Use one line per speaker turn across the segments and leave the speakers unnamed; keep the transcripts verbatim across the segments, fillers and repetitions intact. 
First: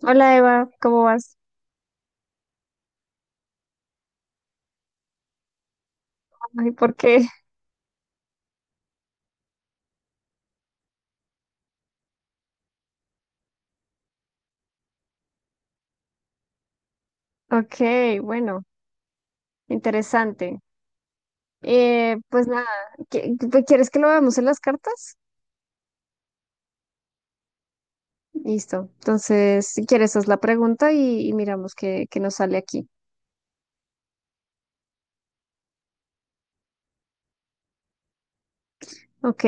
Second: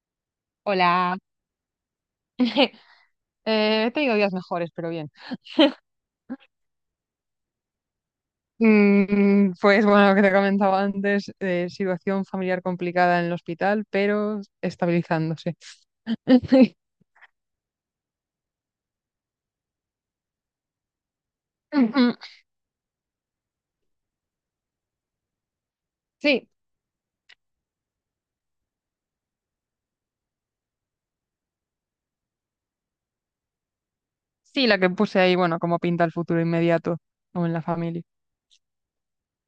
Hola Eva, ¿cómo
Hola.
vas?
Eh, he tenido días mejores, pero bien.
Ay, ¿por qué?
Mm, pues bueno, lo que te comentaba antes, eh, situación familiar complicada en el hospital, pero estabilizándose.
Ok, bueno, interesante. Eh, pues nada, ¿qui- qui- ¿quieres que lo veamos en las cartas?
Sí,
Listo. Entonces, si quieres, haz la pregunta y, y miramos qué, qué nos sale aquí.
sí, la que puse ahí, bueno, como pinta el futuro inmediato o en la familia.
Ok,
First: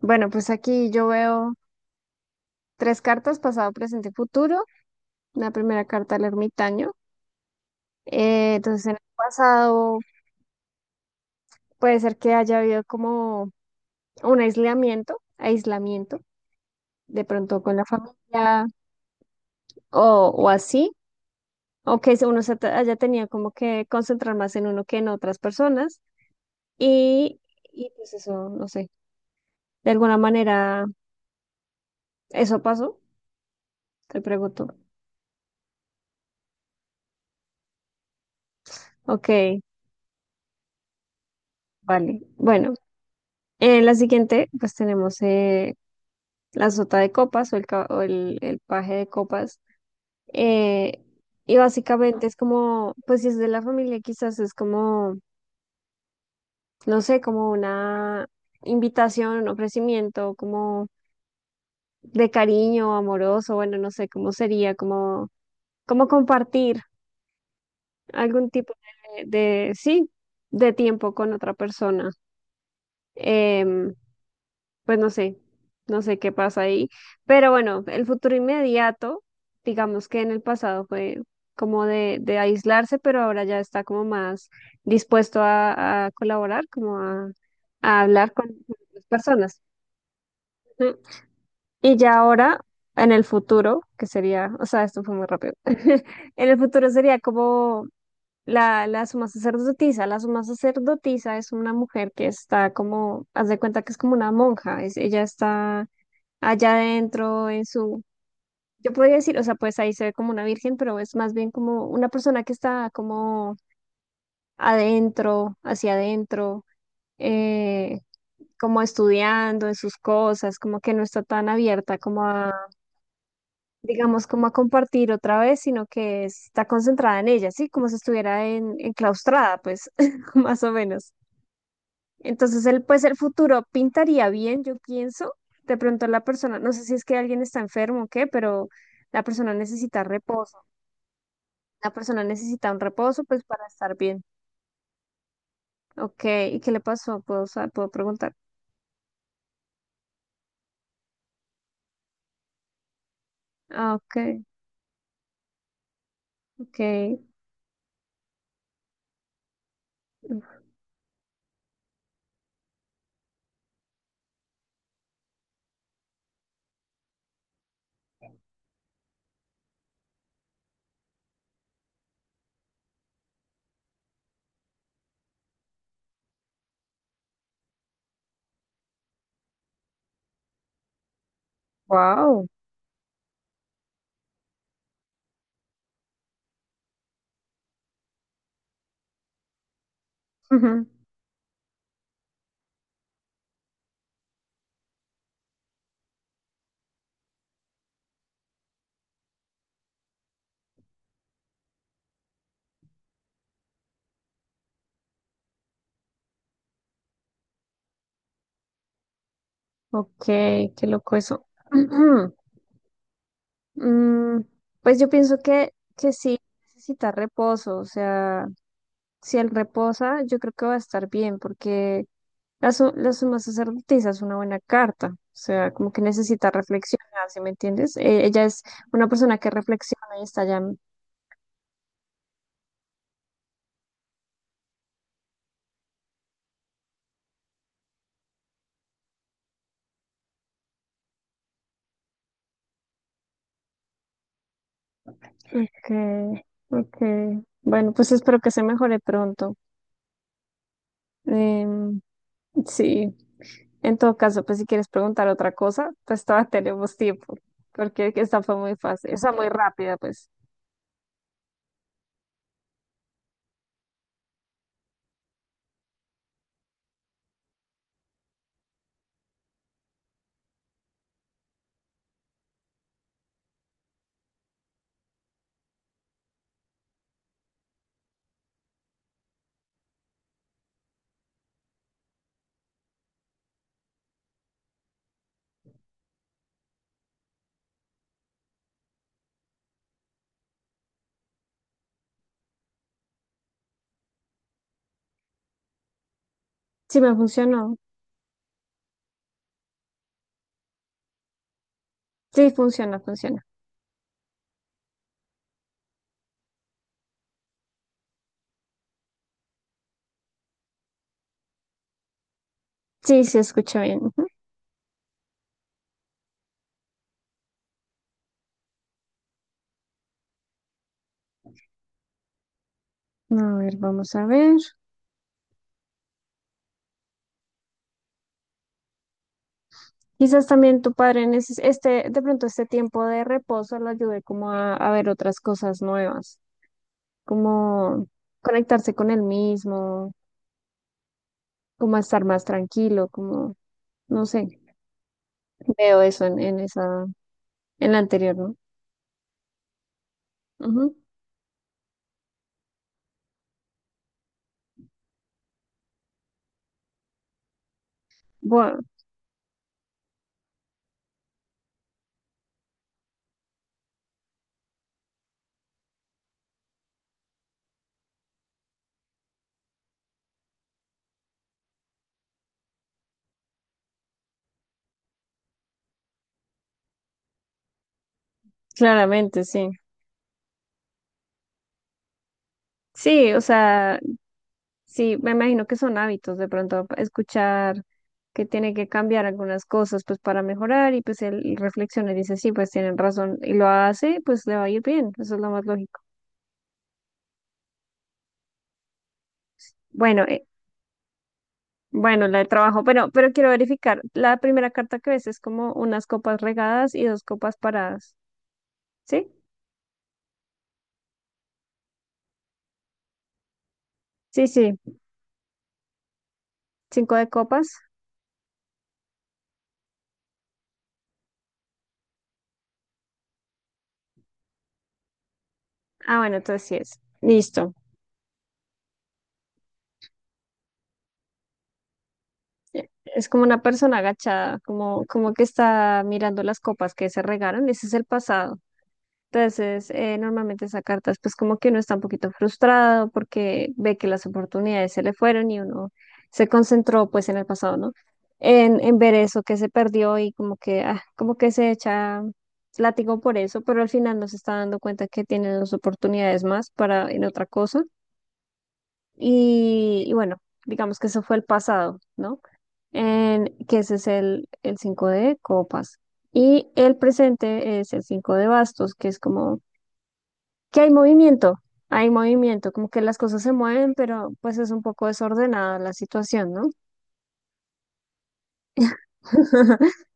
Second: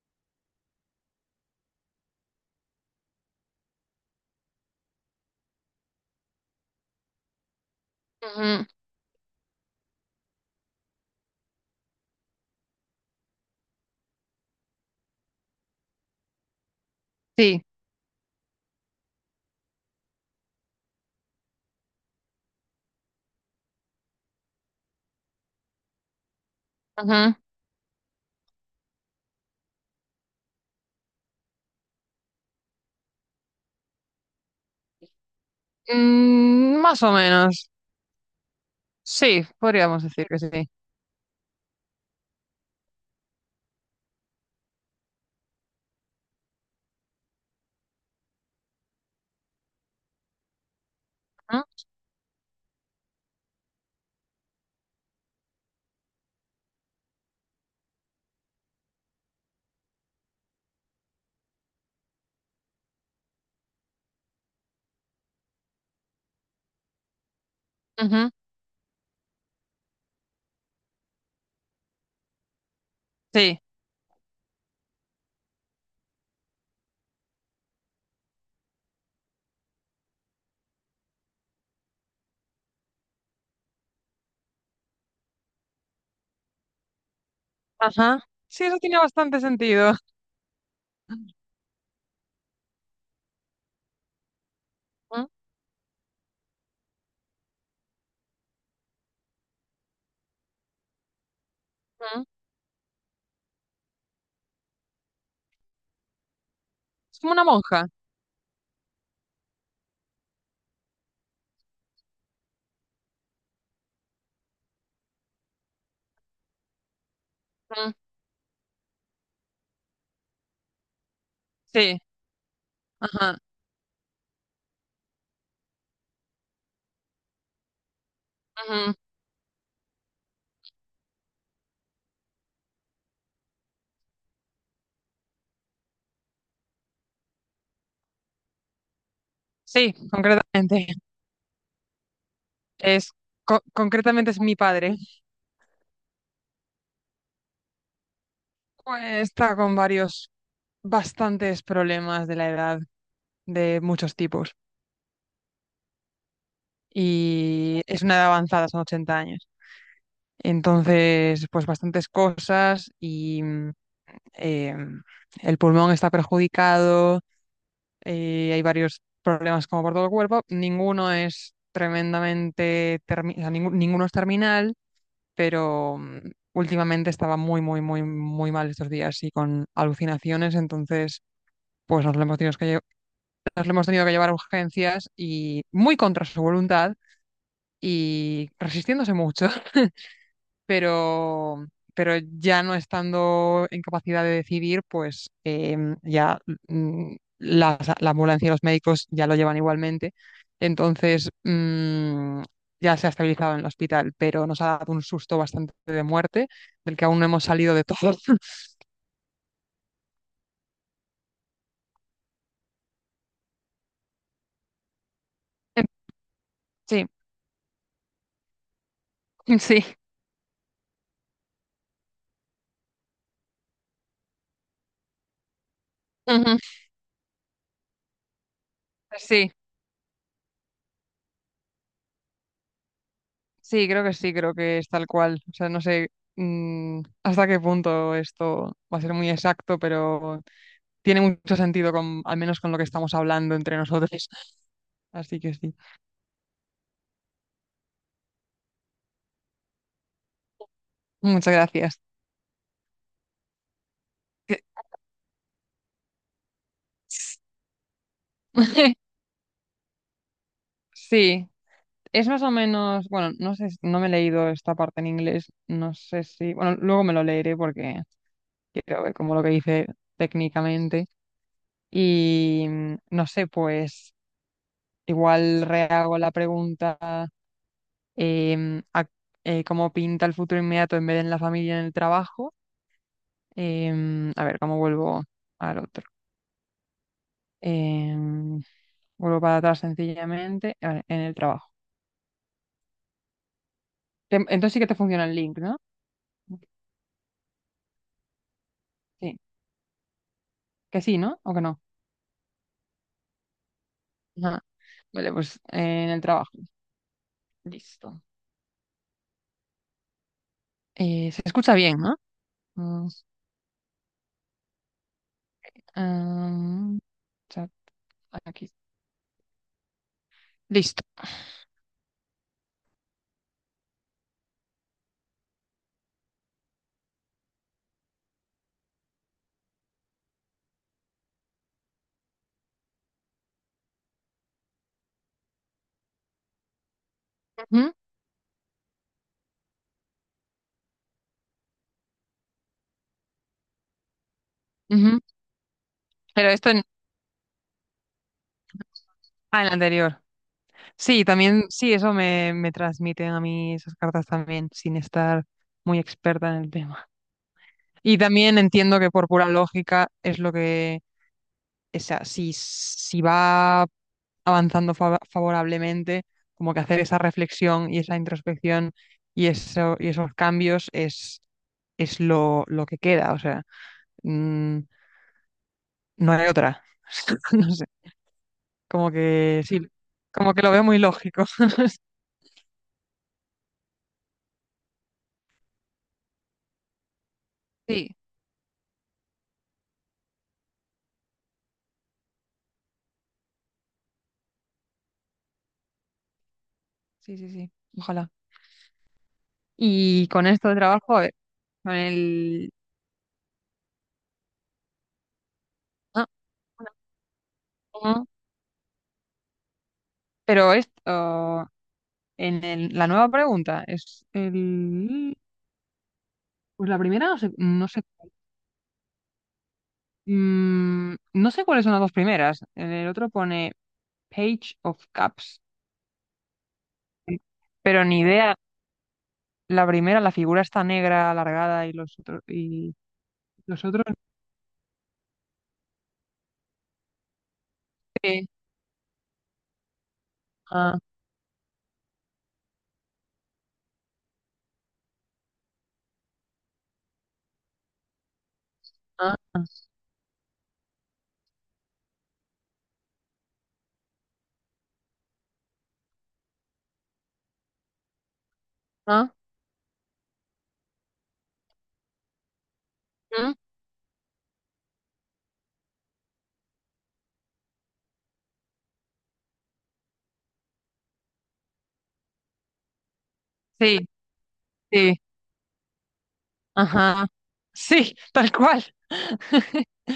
bueno, pues aquí yo veo tres cartas, pasado, presente y futuro. La primera carta, el ermitaño. Eh,
Ujú.
entonces, en el pasado puede ser que haya habido como un aislamiento, aislamiento, de pronto
Sí,
con la familia o, o así. O que se- uno se te- allá tenía como que concentrar más en uno que en otras personas
ujú.
y, y pues eso, no sé, de alguna manera, ¿eso pasó? Te pregunto.
Mm, más o menos. Sí,
Ok,
podríamos decir que sí.
vale. Bueno, en la siguiente pues tenemos eh, la sota de copas o el, ca- o el, el paje de copas, eh, y
Ujú,
básicamente es como, pues si es de la familia quizás es como, no sé, como una invitación, un ofrecimiento, como de cariño, amoroso, bueno, no sé cómo sería, como, como compartir
ujú.
algún tipo de, de- sí, de tiempo con otra persona.
Sí,
Em, pues no sé, no sé qué pasa ahí, pero bueno, el futuro inmediato, digamos que en el pasado fue como de, de aislarse, pero ahora ya está como más dispuesto a, a colaborar, como a, a
ajá.
hablar con
Sí, eso tiene
las
bastante
personas.
sentido.
Y ya ahora, en el futuro, que sería, o sea, esto fue
Ujú,
muy rápido, en el futuro sería como la, la suma sacerdotisa. La suma sacerdotisa es una mujer
ujú.
que está como, haz de cuenta que es como una monja, es- ella está allá
Es como una
adentro en
monja.
su, yo podría decir, o sea, pues ahí se ve como una virgen, pero es más bien como una persona que está como adentro, hacia adentro,
Ujú.
eh, como estudiando en sus cosas, como que no está tan abierta
Sí,
como
ajá.
digamos, como a compartir otra vez, sino que está concentrada en ella, ¿sí? Como si estuviera en,
Ujú.
enclaustrada, pues, más o menos. Entonces, él, pues, el futuro pintaría bien, yo pienso. De pronto la persona, no sé si es que alguien está enfermo o qué, pero la persona
Sí,
necesita reposo.
concretamente.
La persona necesita un
Es,
reposo, pues,
co-
para estar bien.
concretamente es mi padre.
Ok, ¿y qué le pasó? ¿Puedo, sa- puedo preguntar?
Pues está con varios, bastantes problemas de la edad, de
Ah,
muchos
ok,
tipos.
ok.
Y es una edad avanzada, son ochenta años. Entonces, pues bastantes cosas y mm, eh, el pulmón está perjudicado, eh, hay varios problemas como por todo el cuerpo. Ninguno es tremendamente, termi- o sea, ningú- ninguno es terminal, pero mm, últimamente estaba muy, muy, muy, muy mal estos días y con alucinaciones, entonces pues nos lo hemos
Wow.
tenido que, lle- nos lo hemos tenido que llevar a urgencias y muy contra su voluntad y resistiéndose mucho, pero, pero ya no estando en capacidad de decidir, pues em, ya mm, las- la ambulancia y los médicos ya lo llevan igualmente. Entonces, mm, ya se ha estabilizado en el hospital, pero nos ha dado un susto bastante de muerte, del que aún no hemos salido de todo.
Ok, qué loco eso. Mm, pues yo pienso que,
Em,
que sí
Sí,
necesita reposo, o sea, si él
sí,
reposa, yo creo que va a estar bien, porque la, su- la suma sacerdotisa es una buena carta, o sea, como que necesita
ujú.
reflexionar, ¿sí me entiendes? Eh, ella es una persona que
Sí,
reflexiona y está ya.
sí, creo que sí, creo que es tal cual. O sea, no sé mm, hasta qué punto esto va a ser muy exacto, pero tiene mucho sentido, con, al menos con lo que estamos hablando entre nosotros. Así que sí.
Ok, ok. Bueno, pues espero que se mejore pronto.
Muchas gracias.
Em, sí, en todo caso, pues si quieres preguntar otra cosa, pues todavía tenemos tiempo, porque esta fue muy fácil, o sea, muy rápida, pues.
Sí, es más o menos, bueno, no sé, si- no me he leído esta parte en inglés, no sé si, bueno, luego me lo leeré porque quiero ver como lo que dice técnicamente y mm, no sé, pues igual rehago la pregunta, em, a- eh, cómo pinta el futuro inmediato en vez de en la familia, en el trabajo. Em, a ver, ¿cómo vuelvo al otro? em, Vuelvo para atrás sencillamente, vale, en el trabajo. Te- Entonces sí que te funciona el link, ¿no?
Sí, me funcionó.
Sí, que sí, ¿no? ¿O que no?
Sí, funciona, funciona.
Ajá. Vale, pues eh, en el trabajo. Listo. Eh, se escucha bien, ¿no? Mm,
Sí, se escucha bien.
am, Chat, aquí. Listo.
Ujú. A ver, vamos a ver. Quizás también tu padre en ese- este, de pronto este tiempo de reposo lo ayude como a, a ver otras cosas nuevas,
Ujú,
como conectarse con él mismo, como a estar más tranquilo, como, no sé,
ujú.
veo eso en,
Pero
en
esto en,
esa, en la anterior, ¿no?
ah, en el anterior.
Ujú.
Sí, también, sí, eso me, me transmiten a mí esas cartas también, sin estar muy experta en el tema. Y también
Bueno,
entiendo que por pura lógica es lo que, o sea, si, si va avanzando fa- favorablemente, como que hacer esa reflexión y esa introspección y, eso, y esos cambios es, es lo, lo que queda, o sea, mm, no hay otra. No sé, como
claramente,
que
sí.
sí, como que lo veo muy lógico.
Sí, o sea, sí, me imagino que son hábitos de pronto escuchar
Sí,
que tiene que cambiar algunas cosas pues para mejorar y pues él reflexiona y dice, sí, pues tienen razón y lo hace, pues le va a ir bien, eso es lo más lógico.
sí, sí, sí, ojalá.
Bueno,
Y
eh,
con esto de trabajo, a ver, con
bueno, la de
el...
trabajo, pero, pero quiero verificar, la primera carta que ves es como unas
Ah,
copas
bueno,
regadas y dos copas paradas,
ah.
¿sí?
Pero esto... En el- la nueva pregunta es
Sí, sí,
el... Pues la
cinco
primera
de
no sé,
copas.
no sé, mm, no sé cuáles son las dos primeras. En el otro pone Page of Cups,
Ah, bueno, entonces sí es. Listo.
pero ni idea. La primera, la figura está negra, alargada y los otros y
Es como una
los
persona
otros.
agachada, como, como que está mirando las copas que se regaron, ese es el
Sí.
pasado. Entonces, eh, normalmente esa
Ah,
carta es pues como que uno está un poquito frustrado porque ve que las oportunidades se le fueron y uno se concentró pues en el pasado, ¿no? En, en ver
ah,
eso que
ah,
se perdió y como que, ah, como que se echa látigo por eso, pero al final no se está dando cuenta que tiene dos oportunidades más para en otra cosa.
ah.
Y, y bueno, digamos que eso fue el pasado, ¿no? En,
mm,
que ese es el, el cinco de copas. Y el presente es el cinco de bastos, que es como que hay movimiento, hay movimiento, como que las cosas se mueven,
Sí,
pero pues es un poco
sí,
desordenada la situación, ¿no?
ajá, sí, tal cual.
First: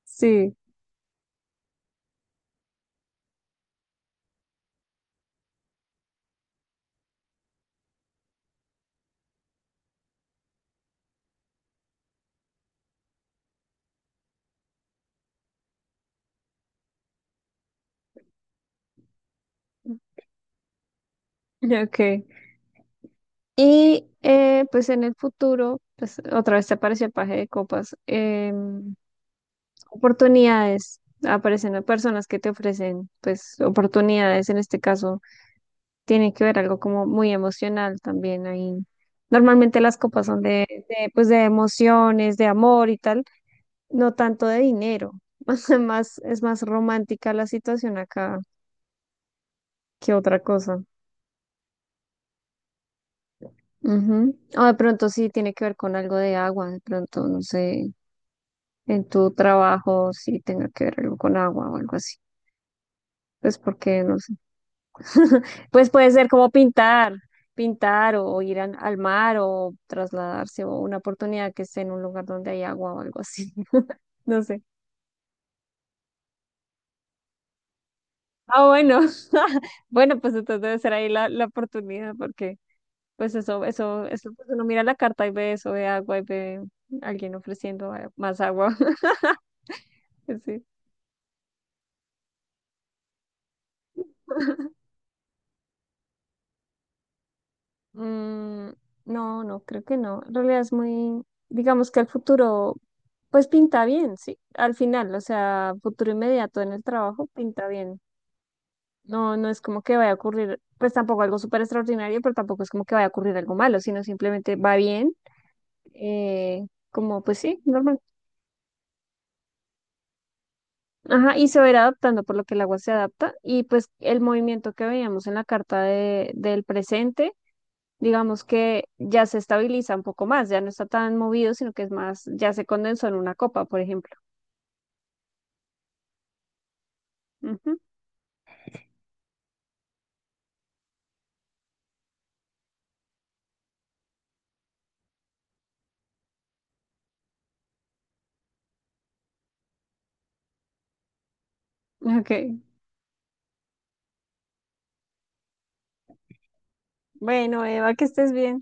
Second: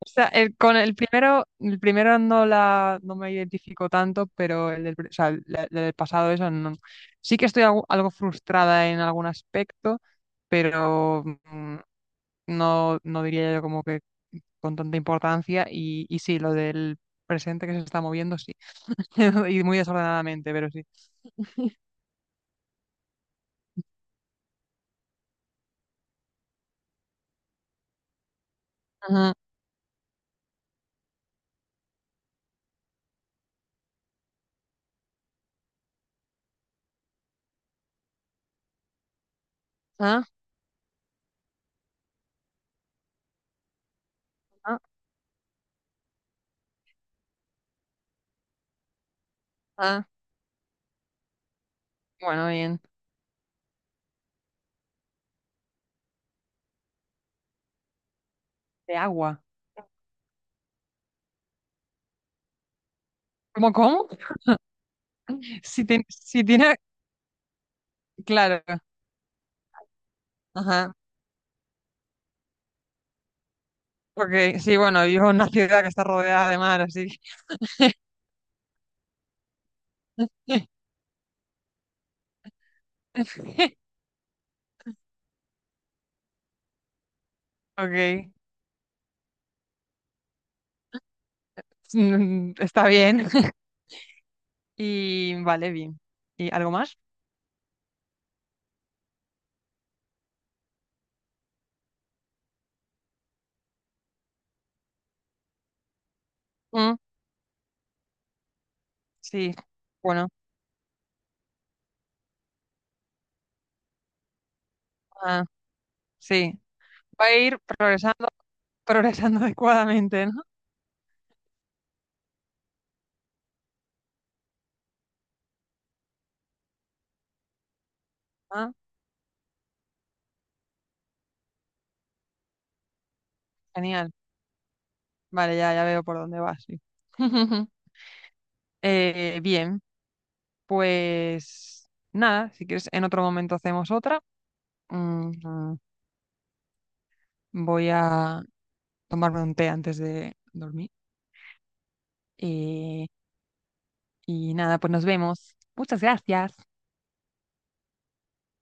O sea,
Sí,
el, con el primero, el primero no la no me identifico tanto, pero el del, pri- o sea, el- el del pasado eso no. Sí que estoy algo, algo frustrada en algún aspecto, pero mm, no, no diría yo como que con tanta importancia. Y, y sí, lo del presente que se está moviendo, sí. Y muy desordenadamente, pero sí.
ok. Y eh, pues en el futuro, pues otra vez te apareció el paje de copas, em,
Ajá,
oportunidades, aparecen personas que te ofrecen pues oportunidades, en este caso tiene que ver algo como muy emocional también ahí. Normalmente las
ah,
copas son de, de, pues de emociones, de amor y tal. No tanto de
ah,
dinero, más, más- es más romántica la situación acá
ah.
que otra cosa.
Bueno, bien.
Ujú. O de pronto sí tiene que ver con algo de agua, de pronto, no sé,
De
en tu
agua.
trabajo sí tenga que ver algo con agua o algo así. Pues
¿Cómo,
porque,
cómo?
no sé.
Si,
Pues
tiene-
puede ser
si
como
tiene,
pintar, pintar o ir
claro.
al al mar o trasladarse o
Ajá.
una oportunidad que esté en un lugar donde hay agua o algo así.
Ok,
No sé.
sí, bueno, vivo en una ciudad que está rodeada de mar, así
Ah, bueno. Bueno, pues entonces
que...
debe ser ahí la, la oportunidad porque... Pues eso, eso, eso, pues uno mira la carta y ve eso, ve agua y ve alguien ofreciendo eh,
Ok,
más agua. Sí.
mm, está bien. Y vale, bien. ¿Y algo más?
Mm, no, no, creo que no. En realidad es muy, digamos que el futuro, pues pinta bien, sí. Al final, o sea, futuro inmediato en el
Mm,
trabajo pinta bien. No, no
sí,
es como que vaya a
bueno,
ocurrir, pues tampoco algo súper extraordinario, pero tampoco es como que vaya a ocurrir algo malo, sino simplemente va bien,
ah, sí.
eh, como
Va a
pues
ir
sí, normal.
progresando, progresando adecuadamente, ¿no?
Ajá, y se va a ir adaptando, por lo que el agua se adapta. Y pues el movimiento que veíamos en la carta de, del presente, digamos
Ah,
que ya se estabiliza un poco más, ya no está tan movido, sino que es más, ya se condensó en una copa, por
genial.
ejemplo.
Vale, ya, ya veo por dónde vas. Sí.
Ujú.
Eh, bien, pues nada, si quieres, en otro momento hacemos otra. Mm, Voy a tomarme un té antes de dormir.
Ok.
Eh, Y nada, pues nos vemos. Muchas gracias.
Bueno, Eva, que estés bien.